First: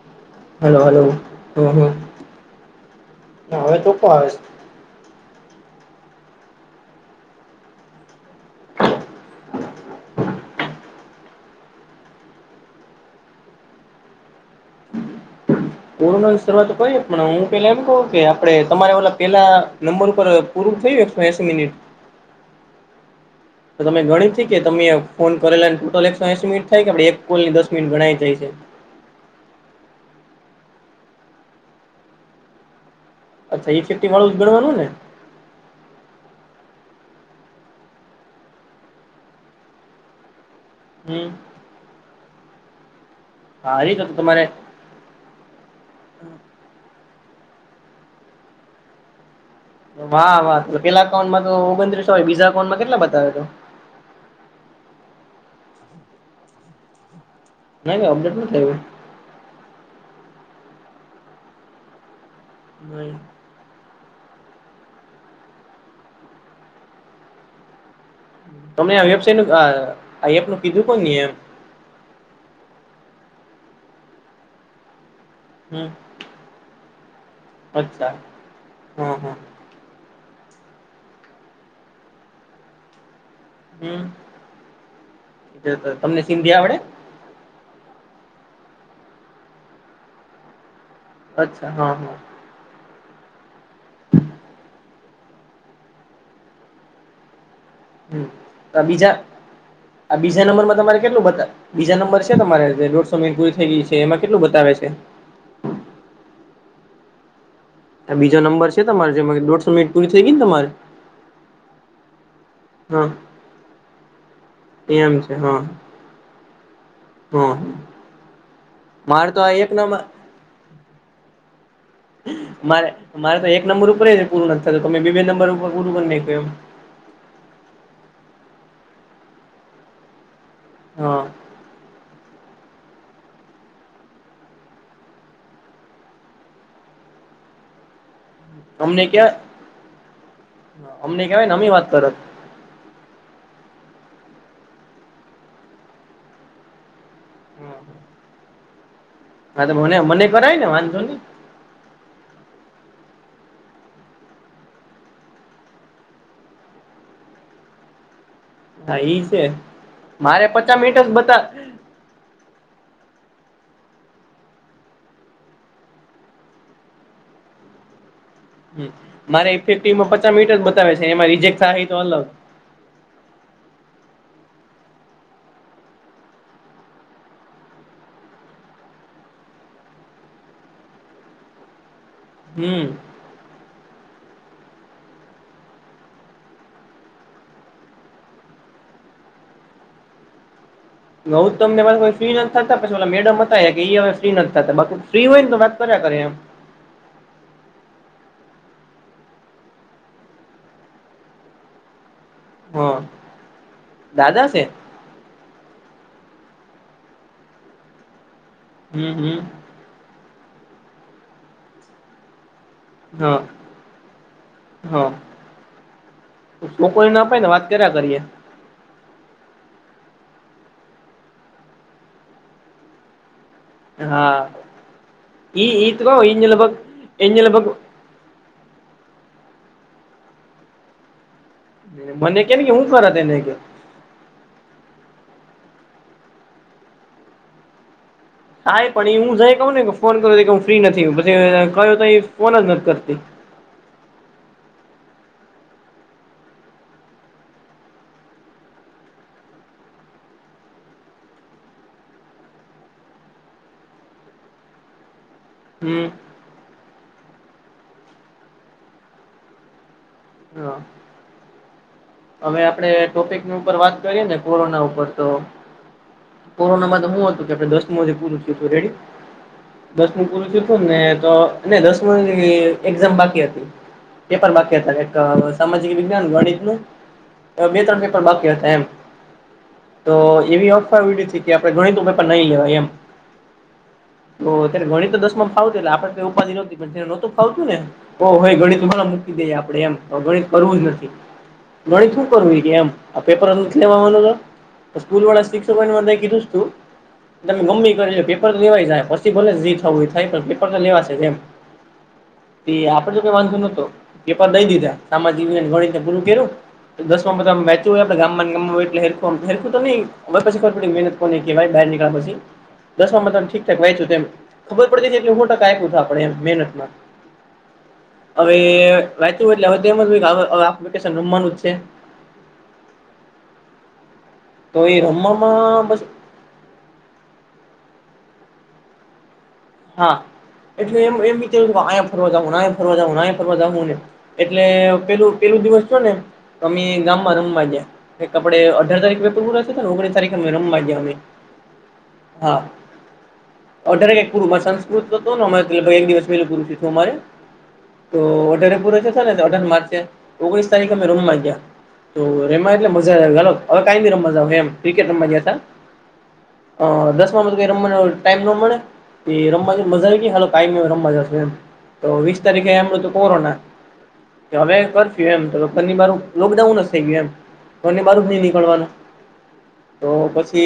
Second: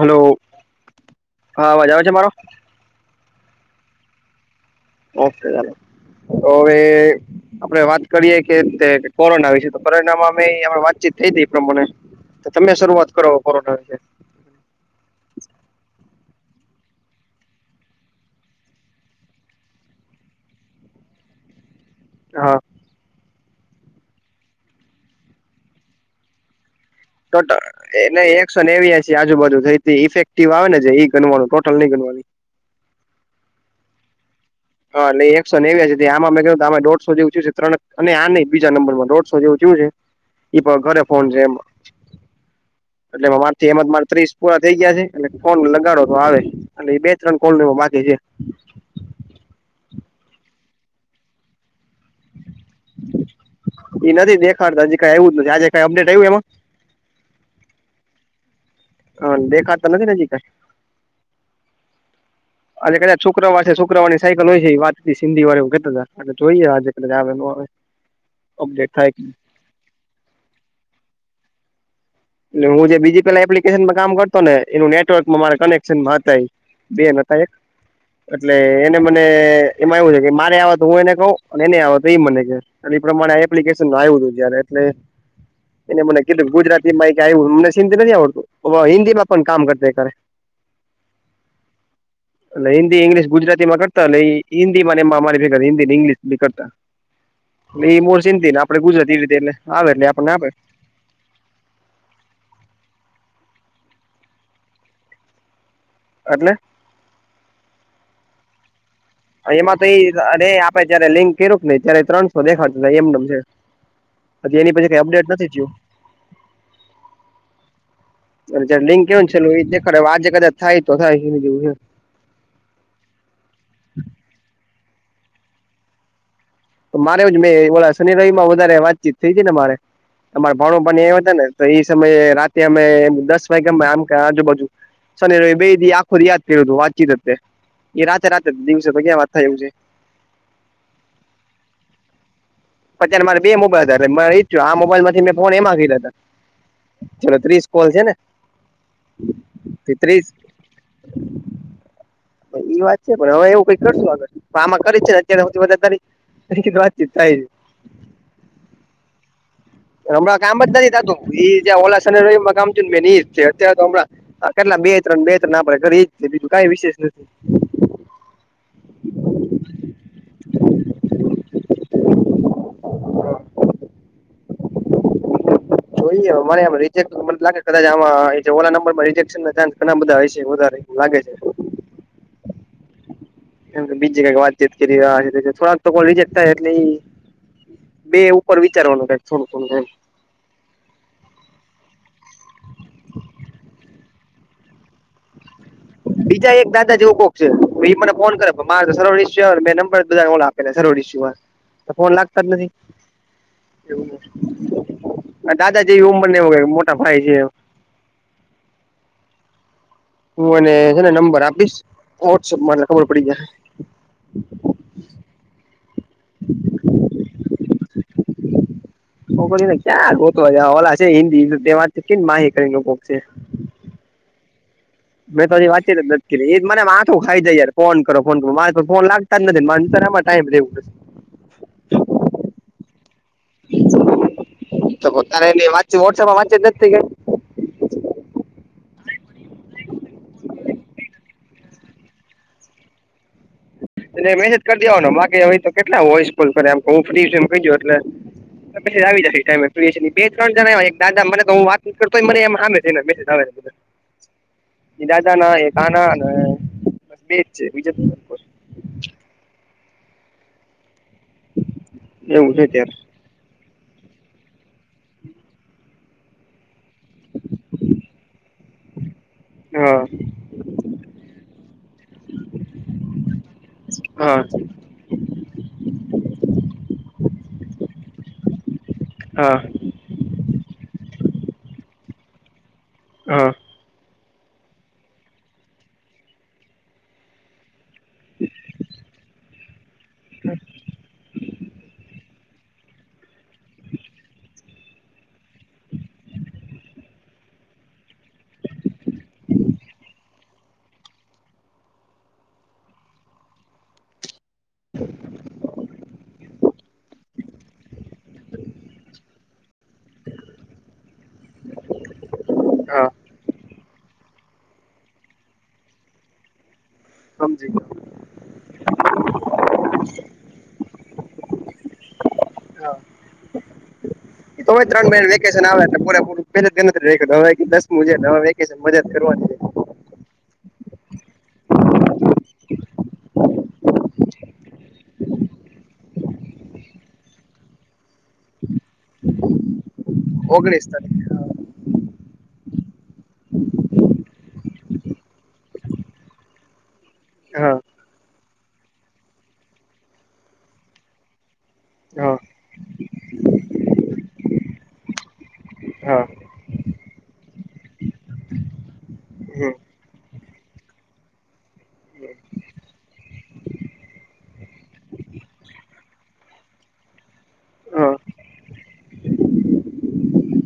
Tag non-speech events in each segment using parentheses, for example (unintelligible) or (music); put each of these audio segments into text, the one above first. Hello hello hello હમ હા અવાજ આવે છે મારો હમ હવે તો કો આવે. અવે. આપડે વાત કરીએે કે કોરોના વિશે છે તો કોરોના માં અમે વાતચીત થઈ હતી એ પ્રમાણે. તો તમે શરૂઆત કરો કોરોના વિશે. કોરોનાની શરૂઆતઈ પણ હું પેલા એ કઉ કે આપડે તમારે ઓલા પેલા નંબર ઉપર. પૂરું થયું એકસો એંસી મિનિટ. હા તો તમે ગણી કે તમે ફોન કરેલાને ટોટલ એકસો એસી મિનિટ થાય કોલ ની ટોટલ દસ મિનિટ ગણાય એને જાય છે. એકસો નેવી હ આજુબાજુ થઈ ઇફેક્ટિવ આવે ને જે એઈ ગણવાનું ટોટલ નઈ ગણવાની અચ્છા ઇફેક્ટિવ વાળુ જ ગણવાનું ને હ એટલે એકસો નેવ્યા છે આમાં કવું આમે દોઢસો જેવુંચ્યું છે તણ અને આ નં બીજા નંબર દોઢસો જેવુંચ્યું છે એ ઘરે ફોન હમ છે એમાં એટલે અમાર થી એમાં હારી તો મારે ત્રીસ તમારે પૂરા થઈ ગયા છે એટલે ફોન લગાડો તો આવે એટલે એ બે ત્રણ ફોન બાકી છે વાહ વાહ તો પેલા એકાઉન્ટ તો ઓગત્રીસો હોય બીજા એકાઉન્ટ કેટલા બતાવે તો એ નથી દેખાડતા હજી કઈ આવ્યું જ નથી આજે કઈ અપડેટ આવ્યું એમાં ના ના અપડેટ નથ આવ્યું હ દેખાતા નથી હજી કાય આજે નઈ કદાચ શુક્રવાર છે શુક્રવારની સાયકલ હોય છે એ વાત સિંધી વાળ કેતા તા કે જોઈએ આજે કદાચ આવે અપડેટ તમે આ થાય કે વેબસાઇટ નુ આ એપ નું કીધું કોણ એમ લે હુ જે બીજી પેલા એપ્લિકેશનમાં કામ કરતો ને એનું નેટ નેટવર્કમાં મારા હમ કનેક્શન મા હતા બે ન હતા એક અચ્છા એટલે એને હા મને હા એમાં એવું છે કે મારે આવે તો હું એને કહું એ ને આવા તો એ મને કે એ એ પ્રમાણે એપ્લિકેશન હમ આવ્યું હતું જ્યારે એટલે એ તમને મને કીધું સિંધી આવડે ગુજરાત મને સિંધી નથી આવડતું હિન્દીમાં પણ કામ કરતા ખરે અચ્છા હા એટલે હિન્દી ઇંગ્લિશ ગુજરાતી માં કરતા એ હિન્દી એ મારી હિન્દી ઇંગ્લિશ બી કરતા એ મોર હમ સિંધી ને આ આપડે બીજા ગુજરાતી રીતે એટલે આવે એટલે આ આપણને બીજા આપે તમારે કેટલું બતા બીજા નંબર છે તમારે જે દોઢસો મિનિટ પુરી થઈ ગયું છે એમાં કેટલું બતાવે છે એટલે બીજો નંબર છે છે તમારે જેમ એમાં તો એ આપડે જયારે લિંક કર્યું કે નહીઈ ત્યારે ત્રણસો દેખાડું હા એમનેમ છે હજી એની પેલી કઈ એમ અપડેટ છે નથી હા થયું હા એટલે લિંક કેવ મારે તો આ છેલું એે એક નંબર દેખાડે આજે કદાચ થાય તો થાય એવું છે મારે મારે તો એક નંબર ઉપર પૂરું નથી થું તમે બીજે નંબર ઉપર પૂરું કર નાખ્યું એમ તો મારેવજ મેં ઓ શનિ રવિ માં વધારે વાતચીત થઈ હતી ને મારે અમારે ભાણો ભાણી હા આવ્યા હતા ને તો એ સમયે રાતે અમે દસ વાગે આમ આજુબાજુ શની રવી બે થી આખો વાત કર્યું હતું વાતચીત એ રાતે રાતે દિવસે તો અમને ક્યાં વાત કેવા થાયું છે અમને કેવાય ને અમે વાત કરત અત્યારે મારે બે મોબાઈલ હતા મારે ઈચ્છું આ મોબાઈલમાં મેં ફોન એમાં કીધા હતા ચલો ત્રીસ કોલ છે ને હા તો મને મને ત્રીસ કરાય ને વાંધો નહી ઈ વાત છે પણ હવે એવું કઈક કરશું આગળ આમાં કરી છે ને અત્યારે હોથી વધારે તારી વાતચીત થાય છે. હા એ છે હમણાં મારે કામ જ પચાસ નથી મિનિટ થતું બતા જ્યાં ઓલા શનિ રવિ કામ થયું એજ છે હમણા હ, કેટલા બે-ત્રણ, બે-ત્રણ આપડે કરી જ બીજું કઈ વિશેષ નથી. મારે ઇફેક્ટિવ મા પચાસ મિનિટ બતાવે છે, એમાં રિજેક્ટ થાય, તો અલગ જોઈ જે લાગે, કદાચ આ ઓ નંબર માં રજેશન ચાન્સ ઘણા બધા હશે, વધારે લાગે છે. હમ. એમ તો બીજી કઈક વાતચીત કરી રહ્યા છે, થોડાક તો રિજેક્ટ થાય એટલે. બે ઉપર વિચારવાનું થાય, થોડું તેમ. હઉ તો તમને ફ્રી નથી થતા, પછી ઓ મેડમ હતા કે, હવે ફ્રી નથી થતા, બા ફ્રી હોય ને તો વાત. કર્યા કરે એમ બીજા એક દાદા જેવું કો એ મને ફોન કરે, મારે સવ શય મેં નંબર બધા કોલ આપે સ શય તો ફોન લાગ. (unintelligible) નથી હા દાદા છે એવુ દા જે એ ઉંમર ને મોટા ભાઈ છે. હમ્મ, હમ્મ. હું અને છે ને, નંબર આપીશ, વોટ્સઅપમા. હા, હા. લોકોઈને અપાય ને, વાત કર્યા કરીએ. (unintelligible) ને ક્યાં ગોતો ઓલા છે, હિન્દી તેમાંથી કે માહિતી કરી છે. હા. મેં તો હ ઈ ઈ વાચી ર કઉ નક્કી, ઈ એ જ લગભગ મને માથું એને ખાઈ લગભગ જર કોણ (unintelligible) કરો ફોન કરે, મારે પણ ફોન લાગતા જ નથી, મારે એમાં ટાઈમ લેવું પડશે. મને કેને કે, હુ ખરા તને કે? તો તારે એ વાંચી વોટ્સએપમાં વાંચે જ ગઈ. હા, પણ એ હું જઈ કહું ને, ફોન કરે હું, ફ્રી નથી પ કહયો તો, ફોન જ નથી કરતી. એટલે મેસેજ કરી દેવાને-માગવે તો, કેટલા વોઇસ કોલ કરે, ફ્રી એમ કહી એટલે. મેસેજ આવી જશે, ટાઈમે ફ બે-ત્રણ જણ આવ્યા છે, દા મને તો હુ વાત નથી કરતો હોય, ને સામે છેને, મેસેજ આવે. એ દાદા ના એ કાના હમ અને બેજ છે, બજે હા. એવું હવે છે આપડે ત્યારે ટોપિકની ઉપર વાત કરીએ, ને કોરોના ઉપર તો કોરોનામાં તો હુ હતુ, કે આપે દસમે પૂરું થયું હતું, રેડી. હા દસમું પૂરું થું હતુ ને, તો ને દસમ એક્ઝામ બાકી હતી. હા પેપર બાકી હતાલા એક સામાજિક વિજ્ઞાન, ગણિતનુ બે-ત્રણ પેપર બાકી હતા, એમ. હા. તો એવી ઓફર એડી કે, આપડે ગણિતું પેપર નઈ લેવાય એમ. હા. તો અત્યારે ગણી તો દસ માં ફાવતું, એટલે આપડે કઈ ઉપાધિ નહતી, પણને નોતું ફાવતું ને. ઓ હોય, ગણિત મને મૂકી દેએ, આપડે એમ તો ગણિત કરવું જ નથી. ગણી શું કરું કે, એમ આ પેપર નથી લેવાનો. સ્કૂલ વડા સ્તસોમાં કીધું તુ. તમે ગમી કરી લ લો પેપર તો લેવાય જાય, પીલે જી થવું એ થાય, પેપર તો લેવાશે, એમ. તે આપડે જો કઈ વાંધ નતો, પેપર દઈ દીધુ. સામાજિક ગણિતને પૂરું કર્યું, દસ માં બધા મે. યડે ગામ ગ હોય એલે હેર હેર ન હોય, પછ ખ પ મહેનત (unintelligible) કો કહેવાય, બાર નીકળ્યા પછી, હા દસમાં તમે ઠીકઠક વાય તેમ. ખબર પડે છે કે, મોટા કંઈક થઈ, આપણે એમ મહેનતમાં. હા, જી. હવે વાચું, એટલે હવે કેશ રમવાનું છે. હ, તોય તો એ ત્રણ મહિને વેકેશન રમવામાં આવેને, બસ પૂરેપૂરા. પેલે નથીવે દસમ ન વેકેશન મ કરવાની (unintelligible) હા એટલે એમ એમ વિચ્યું આયા ફરવા જહુ ને આયા ફરવા જહુ ને આયા ફરવા જહુ ને એટલે પેલું પેલું દિવસ છ ને અમે ગામમાં રમવા ગ્યા એક આપડે અઢાર તારીખ પેપર પૂરાશે ને ઓગ - તરીકે રમવા ઓગણીસ ગ્યા હોયે તારીખે હા અઠારે (unintelligible) હા તો અઠારે પુરે થતા ને અઢાર માર્ચ ઓગણીસ તારીખે અમે રોમવા ગયા. તો હા રેમા એટલે મજા હ કઈ રમવામ ક્રિકેટ રમવા ગયા હતા. હા અ દસ માંધું ઈ રમવા નો ટાઈમ ન મળે એ હમ રમવા જ મજા આવી ગાલો કાયમ રમવા જશ એમ તો વીસ તારીખે એમ હતુ કોરોના હવે કરફ્યુ એમ તો ઘરની બર લોકડાઉન જ થઈ ગયું એમ ઘર ની હા બહાર જ નહી નીકળવાનું તો પછી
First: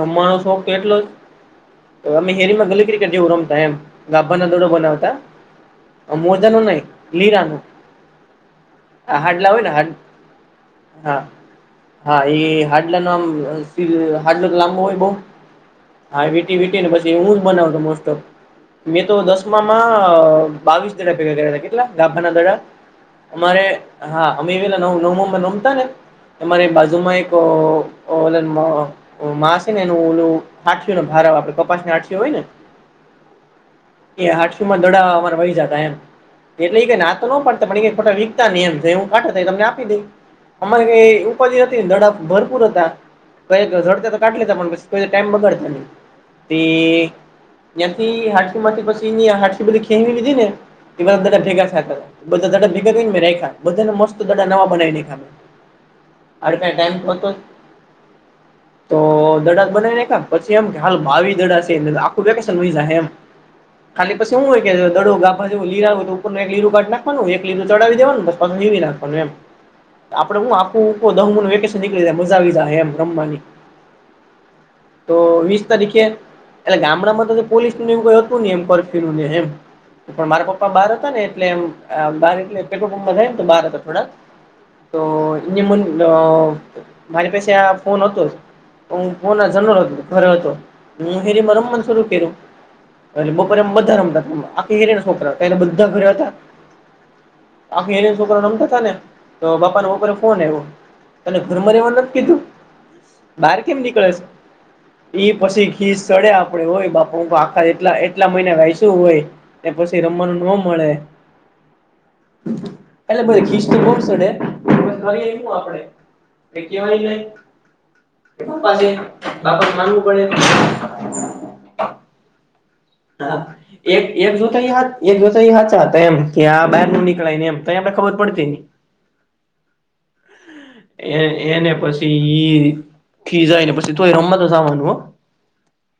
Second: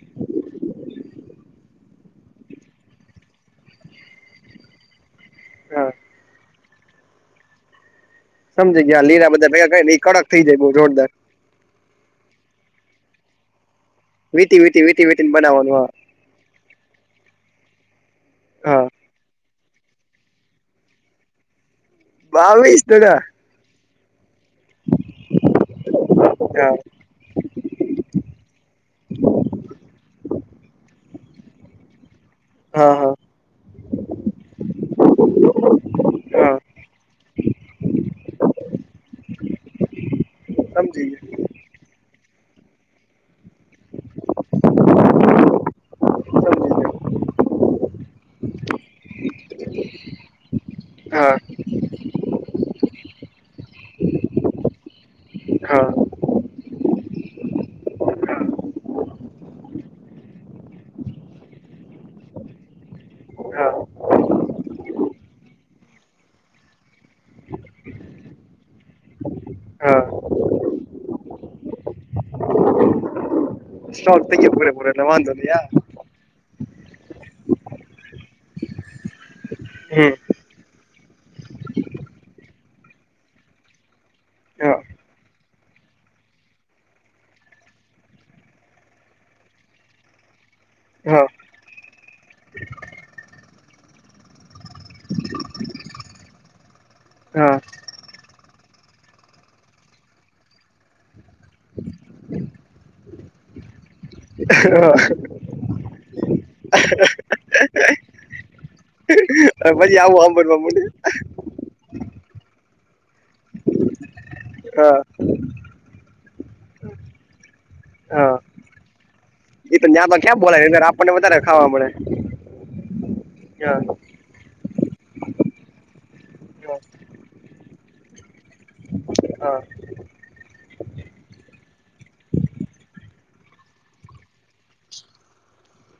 રમવાનો શોખ તો એટલો જ અમે હેરીમાં ગલી ક્રિકેટ કેવ રમતા એમ (unintelligible) ના દોડો બનાવતા હા. મોજાનું નહી લીરાનું સમજજી ગયા લીલા બધા ભેગા કરિયે હાડ ને ઈ કડક થઈ જાય જોરદાર હા હા એ હાડલા ન આમ હાડલો વીતી લાંબો વીતી હોય વી બઉ વીતી બનાવવાનું હા વીટી વીટી ને પછી એ હું જ બનાવતો મોસ્ટ ઓફ હા મેં તો દસ મા બાવીસ દડા ભેગા કર્યા હતા કેટલા ગાભાના દડા બાવીસ ટકા અમારે હા અમે એ પલા નવ નવું માં રમતા ને અરે બાજુમાં એક ઓ માસે ને એનું ઓલું આઠને ભાર આપડે કપાસને આઠયો હોય ને હા હા એ હાટસુ માં દડા અમાર વહી જતા એમ હા એટલે એઈ નાતો (unintelligible) હું કાટો થઈ તને આપી દઈ હા અમારે સમજી કઈ ઉપાધિ હતી ને ધડા ભરપૂર હતા (unintelligible) પણ પ ટાઈમ બગડતા ન ગયો સમજી ત્યાં થી હ (unintelligible) ગયો હા (unintelligible) મસ્ત બધા નવા બનાય રાયખા (unintelligible) અડ કઈ ટાઈમ થતો તો દડા બનાવી ને પછી એમ કે હાલ બ દડા છે આખું (unintelligible) હા ખાલી પી શું હોય કે જે દડો ગા જેું લીરા હોય તો ઉપરનું એક લીરુ કાઠી નાખવાનું એક લીરુ ચાવ દવાનું પછ લીવી નાખ હા આપડે હૂ આખુ વેકેશન નીકળી મજા આવી એમ રમવાની (unintelligible) પુરે પૂરે લ વાંધોલ્યા નહીં આવે એ ગામડામાં તો પોલીસ ન હતું એમ કર્યુું એમ પણ હમ મારા પ્પા બહાર હતા ને એટલે એમ બાર એટલેે થાયને તો બાર હતા થોડા હા તો એને મ મારી પાસે આ ફોન હતો જ કોના જનોર હતો ઘરે હતો હું હા હેરીમાં રમમન શરુ કરું અ બપોરે એમ બધા રમતા આખે હેરેને છોકરા ત્યારે બધા ઘરે હતા હા આખી એને છોકરા નમતા થ ને તો બાપા ના બપરે ફોન આવ્યો તને ઘરમાં રેવા નથ કીધું બહાર કેમ નીકળે છે હા ઈ પછી ઘી સડે આપડે હોય બાપા હ આખા એટલા એટલા મહિના હાયસુ હોય ને પછી રમવાનું ન મળે એટલે બ ખિસ્ તો બો સડે હા કરીયે હૂ આપડે કંઈક કવાય જાય હા બાપા છે બાપા માનવું પડે આપને વધારે ખાવા મળે હા એક એક જોતાઈ હાથ, એક જોતાઈ હાથ, સાતેમ કે આ બાહેર ન નીકળાય ને એમ, ત્યા આપડે ખબર પડતી. હા એ એને પછી ઈ ખીજાયને પછી, તો એ રમવા તો જવાનું હો.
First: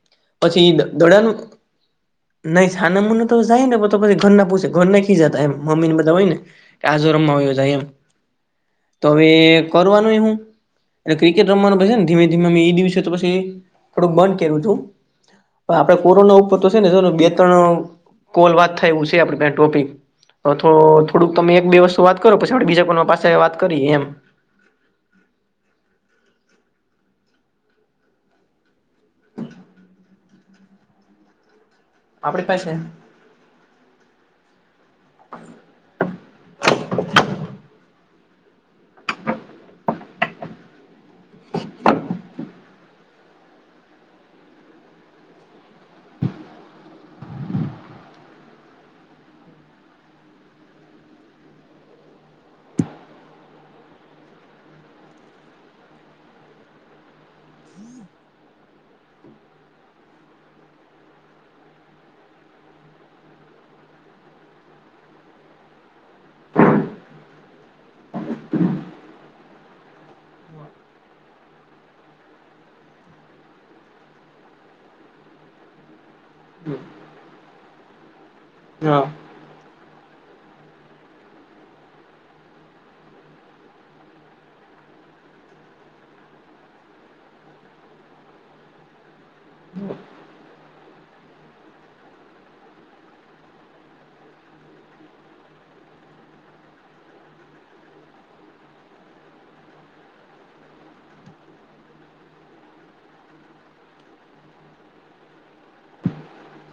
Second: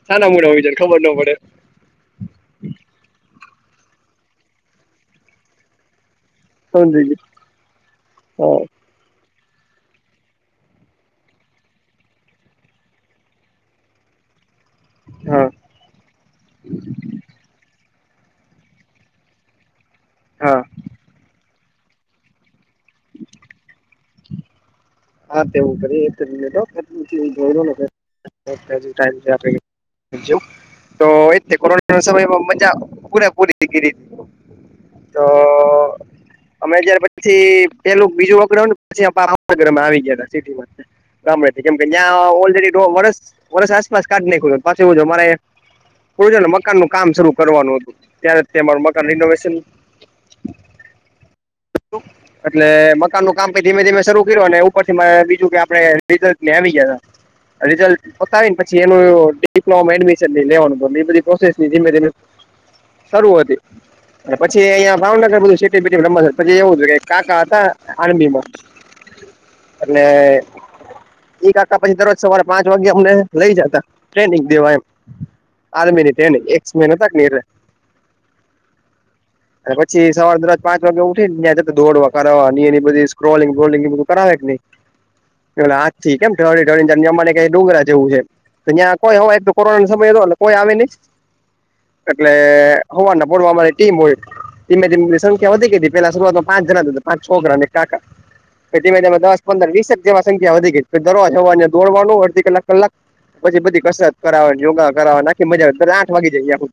સાના મૂડ હોવી પછી જોઈએ ખબર ન પડે દડયાનું નઈ સાના મુનો તો જાયને, પછી ઘરના પૂછે, ઘરના ખીજાતા એમ મમ્મી ને બધા હોય ને. સમજી આજો રમમાં વયો જાય એમ, ગયો તો હવે કરવા નુંએ હું? એતે ક્રિકેટ રમવાનું પછી ધીમે ધીમે મે એ દિવસે તો પછી થોડુંક બંધ કર્યું તું. હા પણ આપડે કોરોના ઉપર તો છે ને, બે ત્રણ કોલ વાત થાય એવુ છે આપડી પાસે ટોપિક. અ હા થો થોડુંક તમે એક બે વસ્તુ વાત કરો, પછી આપડે બીજા કોના પાસે વાત કરીએ એમ. હા તેવું કરીએ, એકજ મિનિટ હા, (unintelligible) (unintelligible) જેવું તો એક થે કરોઈ સમયમાં આપણી પાસે મજા, પૂરેપૂરી ટીગરી તો, અમે જારે પછી પેલું બીજું વગરાઉ પછી ભાવનગરમાં આવી ગયા થા સિટીમાં, ગામ મેથી કેમ કે ન્યા ઓલરેડી તો વર્સ, વર્ષ આસપાસ કાઢ નાંખ્યુંતુ, પાછું ઓ જો મારે પૂર્યો ને મકાન નું કામ શરૂ કરવાનું હતું, ત્યારે તે મારું મકાન રિનોવેશન એટલે મકાનનું કામ પછી ધીમે ધીમે શરૂ કર્યું, અને ઉ ઉપર થી મે બીજું કે આપડે, રિઝલ્ટ મે આવી ગયા તા. રિઝલ્ટ બતાવીને પછી એનું ડિપ્લોમ એડમિશન લેવાનું, એ બધી પ્રોસેસ બી ધીમે ધીમે શરૂ હતી. ને પછી એ અહિયાં ભાવનગર બધું સેટી બેટી રમવા, પછી એવું હતું કે કાકા હતા આર્મી મા અને એ કાકા પછી દરરોજ સવારે પાંચ વાગે અમને લઈ જતા, ટ્રેનિંગ દેવા એમ. આર્મી ની ટ્રેનિંગ, એક્સ મેન હતા કે નહીં એટલે હા અને પછી સવારે દરરોઝ પાંચ વાગે ઉઠીન ન્યા ની હાથે તો દોડવા કરાવા, ની એ બધી સ્ક્રોલિંગ બોલિંગ એ બધું કરાવે કે નહી, ને ઓલા હાક થી કેમ ઢળ ઢળીને કન્યા મળે એ ડુંગરા જેવું છે. તો ત્યાં કોઈ, તો કોરોના સમય કોઈ આવે નહી? એટલે હવારના પોર મા અમારી ટીમ હોય. ધીમે ધીમેની સંખ્યા વધી ગઈ હતી, પેલા શરૂઆતમાં પાચ જણાજ હતા, પાંચ છોકરા અને એક કાકા. પછી ધીમે ધીમે દસ, પંદર, વીસેક જેવા સંખ્યા વધી ગઈ, પછી દરરોઝ હારના દોડવાનું, અડધી કલાક, કલાક પછી બધી કસરત કરવાની, યોગા કરાવવા, નાખી મજા આવે, આઠ વાગે જાય આખું.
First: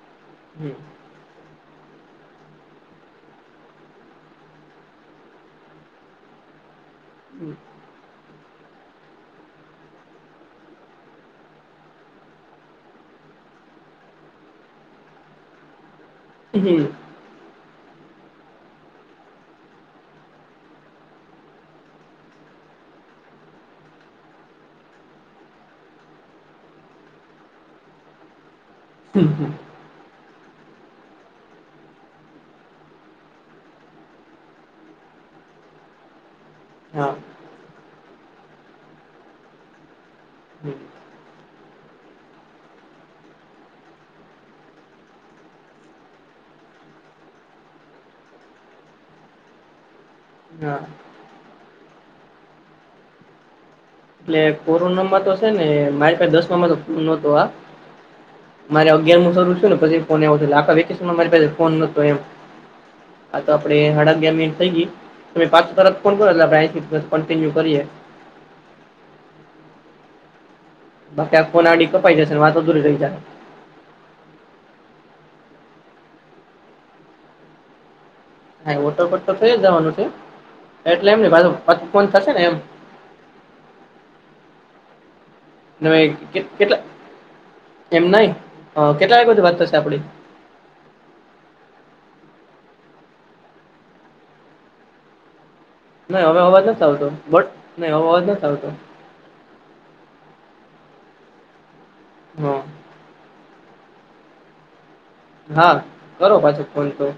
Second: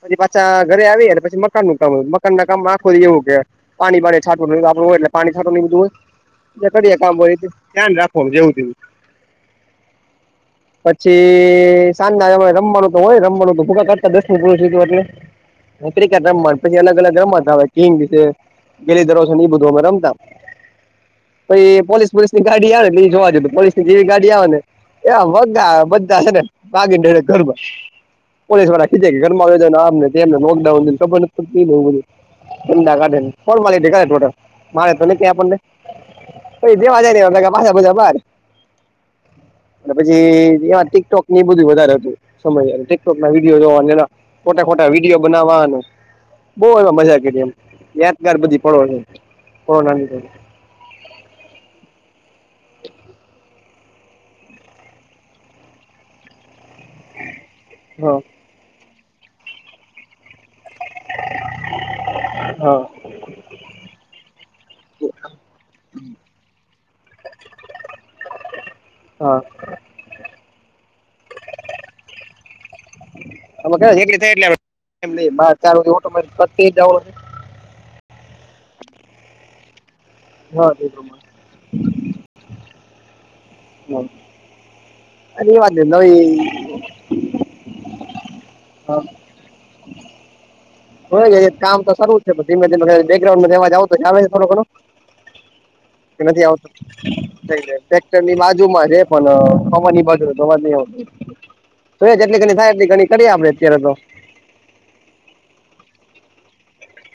પછી પાછા ઘરે હમ આવીએ ને પછી મકાનનું કામ હોય, મકાનના કામ માં આખો દિવ ઉગે પાણી પડે છાટું આપડું હોય, એટલે પાણી છાંટોને એ બધું હોય, તે કરીએ કામ હોય, ધ્યાન રાખવાનું જેવું થયું. (inaudible) પછી સાંજના આમારે રમવાનું તો હોય, રમવાનું તો ભૂગા કરતા દસ નુ પુરુષ જીતું એટલે ક્રિકટ રમવાનું, પછી અલગ હમ અલગ રમત આવે, કિંગ છે, ગેલી દરોસો ને એ બધુ અમે રમતા. પછી, પોલીસ પોલીસ ની ગાડી આવે ને, એટલે એ જોવા જતા, પોલીસ ની જેવી ગાડી આવે ને એ વગા બધા છે ને ભાગીને ગરબા પોલીસ વાળા ી જાય કે ઘરમાં હમ આવે જાય આમ ને કે લોકડાઉન ને ખબર નથી પડતી એવું બધું, ન (unintelligible) જનકે આપને, એ જેવા હા જાય કે પાછા બધા બાર. અને પછી એ ટીકટોક ને એ બઘુ વધારે હતું, સમજ ટીકટોક ના વિડીયોને એ (unintelligible) ખોટા ખોટા વિડીયો બનાવાનું, બહુ એમા મજા કીધી એમ, યાદગાર બધી ફળો છે. હો નાની હા (inaudible) એટલે કોરોના માં તો છે ને, મારી પાસે દસમામાં તો કોણ નતો આ હા મારે અગિયારમું શરુ થયું પછી ફોન આવ્યો આખા વેકેશનમાં મારી પાસે ફોન નતો એમ હા આ તો આપડે હાડા અગિયાર મિનિટ થઈ ગઈ તમે પાછું તરત ફોન કરો એટલે આપણે આયથી કન્ટિન્યુ કરીએ હા બાકી આ ફોન આડી કપાઈ જશે વાત અધૂરી રહી જશે. (unintelligible) હા ઓટોટ તો થઈ જ જવાનું છે હા તે એટલે પ્રમાણે એમને પાછ ફોન થશે ને એમ. (unintelligible) અ રેવાદે ને નવી કેટલા એમ નઈ અ હા કેટલા વાગ્યા સુધી વાત થશે આપડી? કામ તો કરૂ છે પણ ધીમે ધીમે બેકગ્રાઉન્ડમાં થી અવાજ તો ચલે છે થોડો ઘણો? નહી હવે નથી અવાજ આવતો બટ નહી હવે અવાજ ટ્રેક્ટરની નથી આવતો બાજુમાં. પણ પવન એ બાજુનો એટલી અવાજ નહિ આવશે હ ઘણી થાય એટલી ઘણી કરીએ આપડે અત્યારે તો હા કરો પાછો ફોન તો